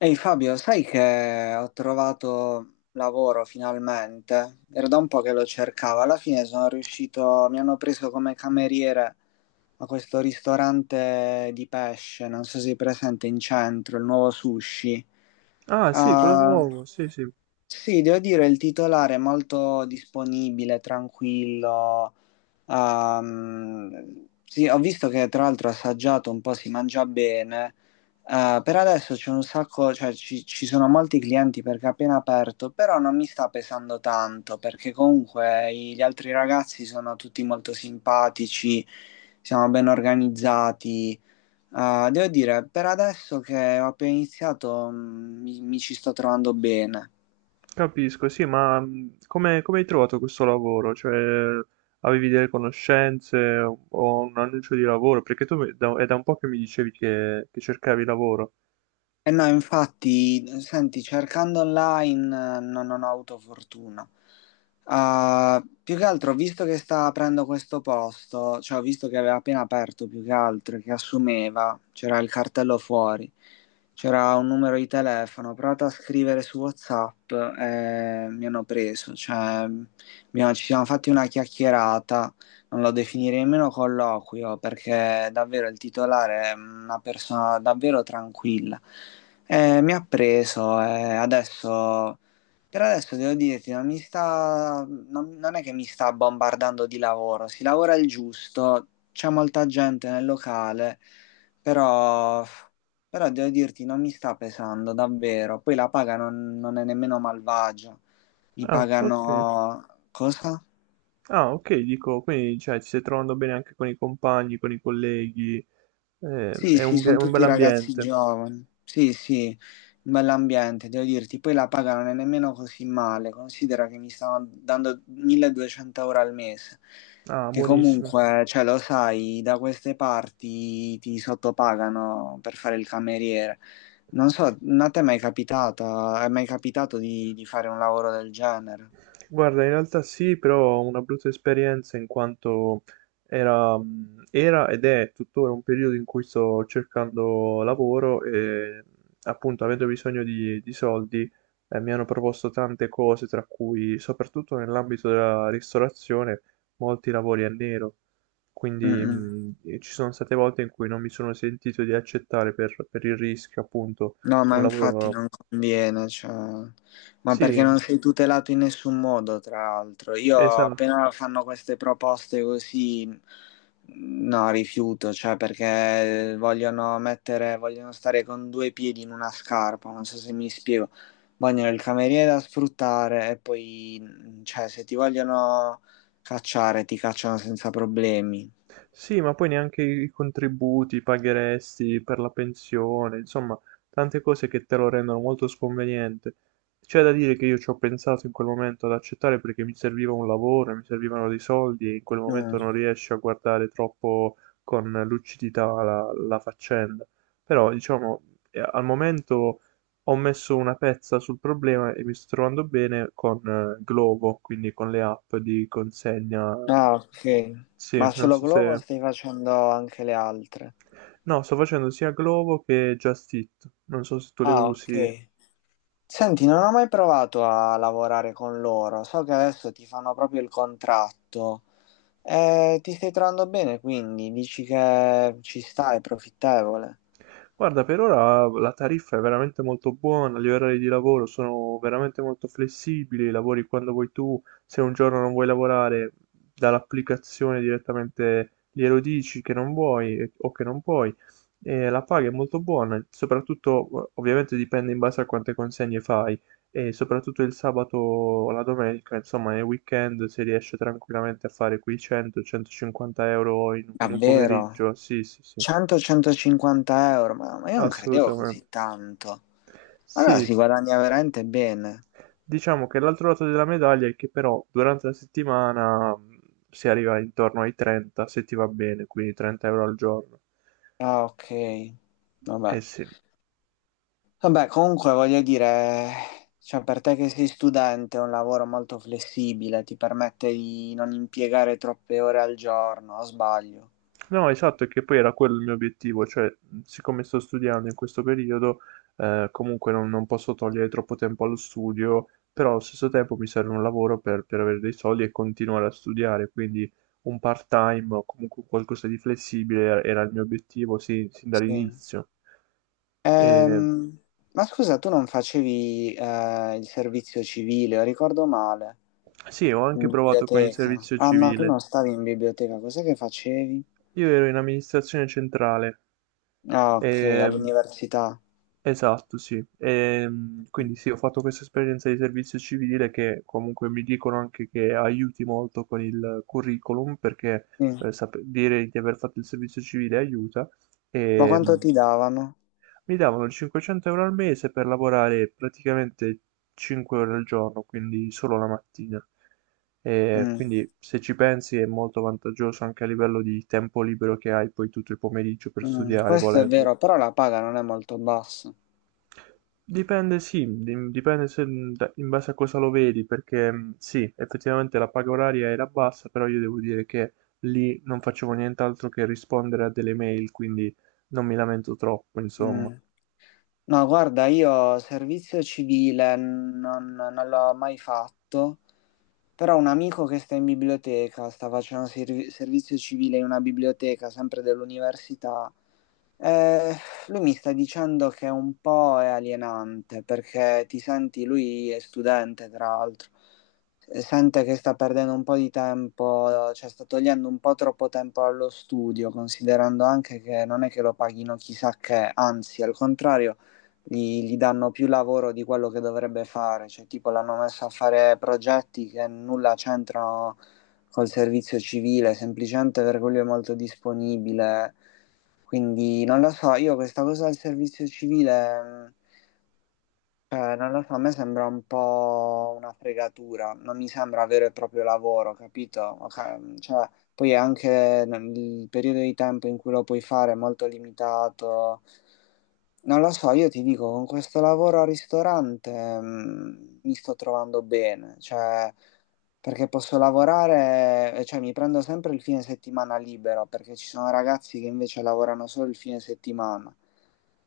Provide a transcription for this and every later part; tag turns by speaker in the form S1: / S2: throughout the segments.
S1: Ehi Fabio, sai che ho trovato lavoro finalmente? Era da un po' che lo cercavo. Alla fine sono riuscito, mi hanno preso come cameriere a questo ristorante di pesce, non so se è presente in centro, il nuovo sushi.
S2: Ah, sì, quello
S1: Ah,
S2: nuovo, sì, sì,
S1: sì, devo dire, il titolare è molto disponibile, tranquillo. Ah, sì, ho visto che tra l'altro assaggiato un po' si mangia bene. Per adesso c'è un sacco, cioè ci sono molti clienti perché è appena aperto, però non mi sta pesando tanto perché comunque gli altri ragazzi sono tutti molto simpatici, siamo ben organizzati. Devo dire, per adesso che ho appena iniziato, mi ci sto trovando bene.
S2: capisco, sì, ma come hai trovato questo lavoro? Cioè, avevi delle conoscenze o un annuncio di lavoro? Perché è da un po' che mi dicevi che cercavi lavoro.
S1: Eh no, infatti, senti, cercando online non ho avuto fortuna. Ah, più che altro, visto che sta aprendo questo posto, cioè ho visto che aveva appena aperto più che altro, e che assumeva, c'era il cartello fuori, c'era un numero di telefono, ho provato a scrivere su WhatsApp e mi hanno preso, cioè ci siamo fatti una chiacchierata, lo definirei meno colloquio perché davvero il titolare è una persona davvero tranquilla. Mi ha preso e adesso devo dirti, non è che mi sta bombardando di lavoro, si lavora il giusto, c'è molta gente nel locale, però, però devo dirti, non mi sta pesando davvero. Poi la paga non è nemmeno malvagia, mi
S2: Ah, ok.
S1: pagano cosa?
S2: Ah, ok, dico, quindi, cioè, ti stai trovando bene anche con i compagni, con i colleghi,
S1: Sì,
S2: è
S1: sì,
S2: un,
S1: sono
S2: bel
S1: tutti ragazzi
S2: ambiente.
S1: giovani. Sì, sì, un bell'ambiente, devo dirti. Poi la paga non è nemmeno così male. Considera che mi stanno dando 1200 euro al mese.
S2: Ah,
S1: Che
S2: buonissimo.
S1: comunque, cioè, lo sai, da queste parti ti sottopagano per fare il cameriere. Non so, a te è mai capitata, è mai capitato di fare un lavoro del genere?
S2: Guarda, in realtà sì, però ho una brutta esperienza in quanto era, era ed è tuttora un periodo in cui sto cercando lavoro e appunto avendo bisogno di soldi mi hanno proposto tante cose, tra cui soprattutto nell'ambito della ristorazione molti lavori a nero.
S1: Mm,
S2: Quindi
S1: mm.
S2: e ci sono state volte in cui non mi sono sentito di accettare per il rischio, appunto,
S1: No, ma
S2: un
S1: infatti
S2: lavoro...
S1: non conviene, cioè, ma perché
S2: Sì,
S1: non sei tutelato in nessun modo, tra l'altro. Io
S2: esatto.
S1: appena fanno queste proposte così, no, rifiuto, cioè, perché vogliono mettere, vogliono stare con due piedi in una scarpa, non so se mi spiego. Vogliono il cameriere da sfruttare e poi, cioè, se ti vogliono cacciare, ti cacciano senza problemi.
S2: Sì, ma poi neanche i contributi i pagheresti per la pensione, insomma, tante cose che te lo rendono molto sconveniente. C'è da dire che io ci ho pensato in quel momento ad accettare perché mi serviva un lavoro, mi servivano dei soldi e in quel momento
S1: Mm.
S2: non riesci a guardare troppo con lucidità la faccenda. Però, diciamo, al momento ho messo una pezza sul problema e mi sto trovando bene con Glovo, quindi con le app di consegna
S1: Ah, ok.
S2: sì,
S1: Ma
S2: non
S1: solo
S2: so
S1: Glovo
S2: se...
S1: stai facendo anche le altre?
S2: No, sto facendo sia Glovo che Just Eat. Non so se tu le
S1: Ah,
S2: usi.
S1: ok. Senti, non ho mai provato a lavorare con loro. So che adesso ti fanno proprio il contratto. Ti stai trovando bene, quindi dici che ci sta, è profittevole.
S2: Guarda, per ora la tariffa è veramente molto buona, gli orari di lavoro sono veramente molto flessibili, lavori quando vuoi tu, se un giorno non vuoi lavorare, dall'applicazione direttamente glielo dici che non vuoi o che non puoi, e la paga è molto buona, soprattutto ovviamente dipende in base a quante consegne fai, e soprattutto il sabato o la domenica, insomma nel weekend si riesce tranquillamente a fare quei 100-150 euro in un
S1: Davvero?
S2: pomeriggio, sì sì sì,
S1: 100-150 euro, ma io non credevo
S2: assolutamente.
S1: così tanto. Allora si
S2: Sì,
S1: guadagna veramente bene.
S2: diciamo che l'altro lato della medaglia è che però durante la settimana si arriva intorno ai 30 se ti va bene, quindi 30 euro al giorno.
S1: Ah, ok. Vabbè.
S2: Eh sì.
S1: Vabbè, comunque voglio dire, cioè per te che sei studente è un lavoro molto flessibile, ti permette di non impiegare troppe ore al giorno, o sbaglio?
S2: No, esatto, e che poi era quello il mio obiettivo, cioè siccome sto studiando in questo periodo, comunque non posso togliere troppo tempo allo studio, però allo stesso tempo mi serve un lavoro per avere dei soldi e continuare a studiare, quindi un part-time o comunque qualcosa di flessibile era il mio obiettivo sin
S1: Sì.
S2: dall'inizio. E,
S1: Ehm, ma scusa, tu non facevi il servizio civile, o ricordo male,
S2: sì, ho
S1: in
S2: anche provato con il
S1: biblioteca.
S2: servizio
S1: Ah no, tu
S2: civile.
S1: non stavi in biblioteca, cos'è che facevi?
S2: Io ero in amministrazione centrale,
S1: Ah, ok,
S2: ehm,
S1: all'università.
S2: esatto, sì. Quindi sì, ho fatto questa esperienza di servizio civile che comunque mi dicono anche che aiuti molto con il curriculum perché
S1: Sì.
S2: dire di aver fatto il servizio civile aiuta.
S1: Ma
S2: E,
S1: quanto ti davano?
S2: mi davano 500 euro al mese per lavorare praticamente 5 ore al giorno, quindi solo la mattina. E
S1: Mm,
S2: quindi se ci pensi è molto vantaggioso anche a livello di tempo libero che hai poi tutto il pomeriggio per
S1: mm.
S2: studiare,
S1: Questo è
S2: volendo.
S1: vero, però la paga non è molto bassa.
S2: Dipende, sì, di- dipende se da- in base a cosa lo vedi, perché sì, effettivamente la paga oraria era bassa, però io devo dire che lì non facevo nient'altro che rispondere a delle mail, quindi non mi lamento troppo, insomma.
S1: Mm. No, guarda, io servizio civile non l'ho mai fatto, però un amico che sta in biblioteca, sta facendo servizio civile in una biblioteca, sempre dell'università, eh, lui mi sta dicendo che un po' è alienante, perché ti senti, lui è studente, tra l'altro, sente che sta perdendo un po' di tempo, cioè sta togliendo un po' troppo tempo allo studio, considerando anche che non è che lo paghino chissà che, anzi, al contrario gli danno più lavoro di quello che dovrebbe fare, cioè tipo l'hanno messo a fare progetti che nulla c'entrano col servizio civile, semplicemente perché lui è molto disponibile. Quindi non lo so, io questa cosa del servizio civile non lo so, a me sembra un po' una fregatura, non mi sembra vero e proprio lavoro, capito? Ok. Cioè, poi è anche il periodo di tempo in cui lo puoi fare è molto limitato. Non lo so, io ti dico, con questo lavoro al ristorante, mi sto trovando bene, cioè, perché posso lavorare, cioè mi prendo sempre il fine settimana libero, perché ci sono ragazzi che invece lavorano solo il fine settimana.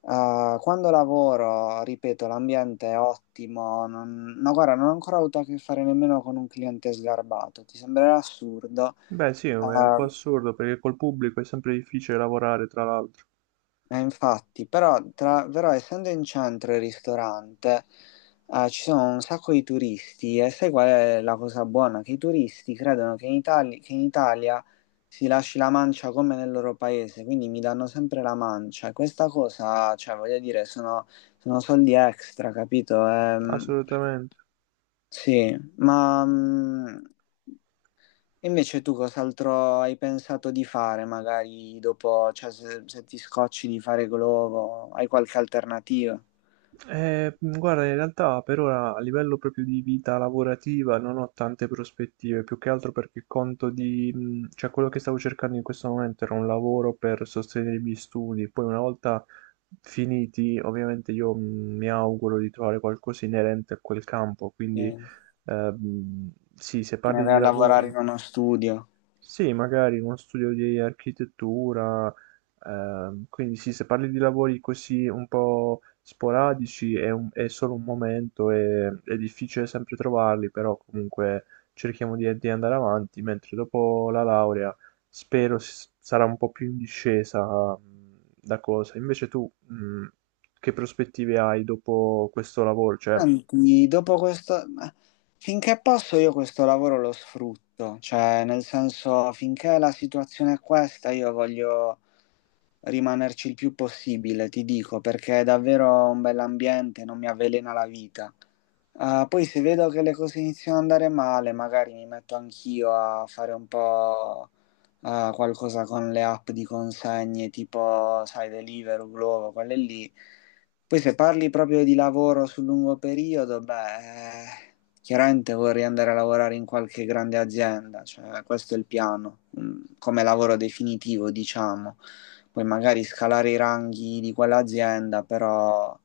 S1: Quando lavoro, ripeto, l'ambiente è ottimo. No, guarda, non ho ancora avuto a che fare nemmeno con un cliente sgarbato. Ti sembrerà assurdo.
S2: Beh, sì, è un po'
S1: Uh,
S2: assurdo perché col pubblico è sempre difficile lavorare, tra l'altro.
S1: Infatti, però, però essendo in centro il ristorante, ci sono un sacco di turisti e sai qual è la cosa buona? Che i turisti credono che che in Italia si lasci la mancia come nel loro paese, quindi mi danno sempre la mancia. E questa cosa, cioè, voglio dire, sono soldi extra, capito?
S2: Assolutamente.
S1: Sì. E invece tu cos'altro hai pensato di fare, magari dopo, cioè se ti scocci di fare globo, hai qualche alternativa?
S2: Guarda, in realtà per ora a livello proprio di vita lavorativa non ho tante prospettive, più che altro perché conto di... cioè quello che stavo cercando in questo momento era un lavoro per sostenere i miei studi, poi una volta finiti, ovviamente io mi auguro di trovare qualcosa inerente a quel campo, quindi
S1: Sì.
S2: sì, se
S1: Te ne
S2: parli
S1: vai
S2: di
S1: a lavorare
S2: lavori...
S1: in uno studio.
S2: Sì, magari in uno studio di architettura, quindi sì, se parli di lavori così un po' sporadici è solo un momento e è difficile sempre trovarli, però comunque cerchiamo di andare avanti, mentre dopo la laurea spero sarà un po' più in discesa da cosa. Invece tu, che prospettive hai dopo questo lavoro? Cioè,
S1: Senti, dopo questo, ma finché posso io questo lavoro lo sfrutto, cioè nel senso finché la situazione è questa io voglio rimanerci il più possibile, ti dico, perché è davvero un bell'ambiente, non mi avvelena la vita. Ah, poi se vedo che le cose iniziano ad andare male, magari mi metto anch'io a fare un po' a qualcosa con le app di consegne tipo, sai, Deliveroo, Glovo, quelle lì. Poi se parli proprio di lavoro sul lungo periodo, beh, chiaramente vorrei andare a lavorare in qualche grande azienda, cioè questo è il piano, come lavoro definitivo, diciamo. Poi magari scalare i ranghi di quell'azienda, però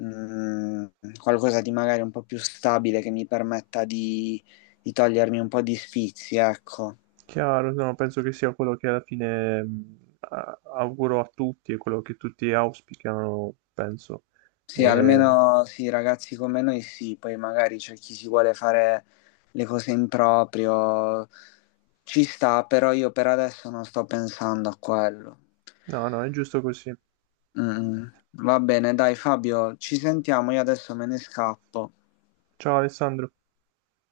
S1: mm, qualcosa di magari un po' più stabile che mi permetta di togliermi un po' di sfizi, ecco.
S2: chiaro, no, penso che sia quello che alla fine auguro a tutti e quello che tutti auspicano, penso.
S1: Sì,
S2: Eh,
S1: almeno sì, ragazzi come noi sì, poi magari c'è chi si vuole fare le cose in proprio, ci sta, però io per adesso non sto pensando a quello.
S2: no, no, è giusto così.
S1: Mm, mm. Va bene, dai Fabio, ci sentiamo, io adesso me ne scappo.
S2: Ciao Alessandro.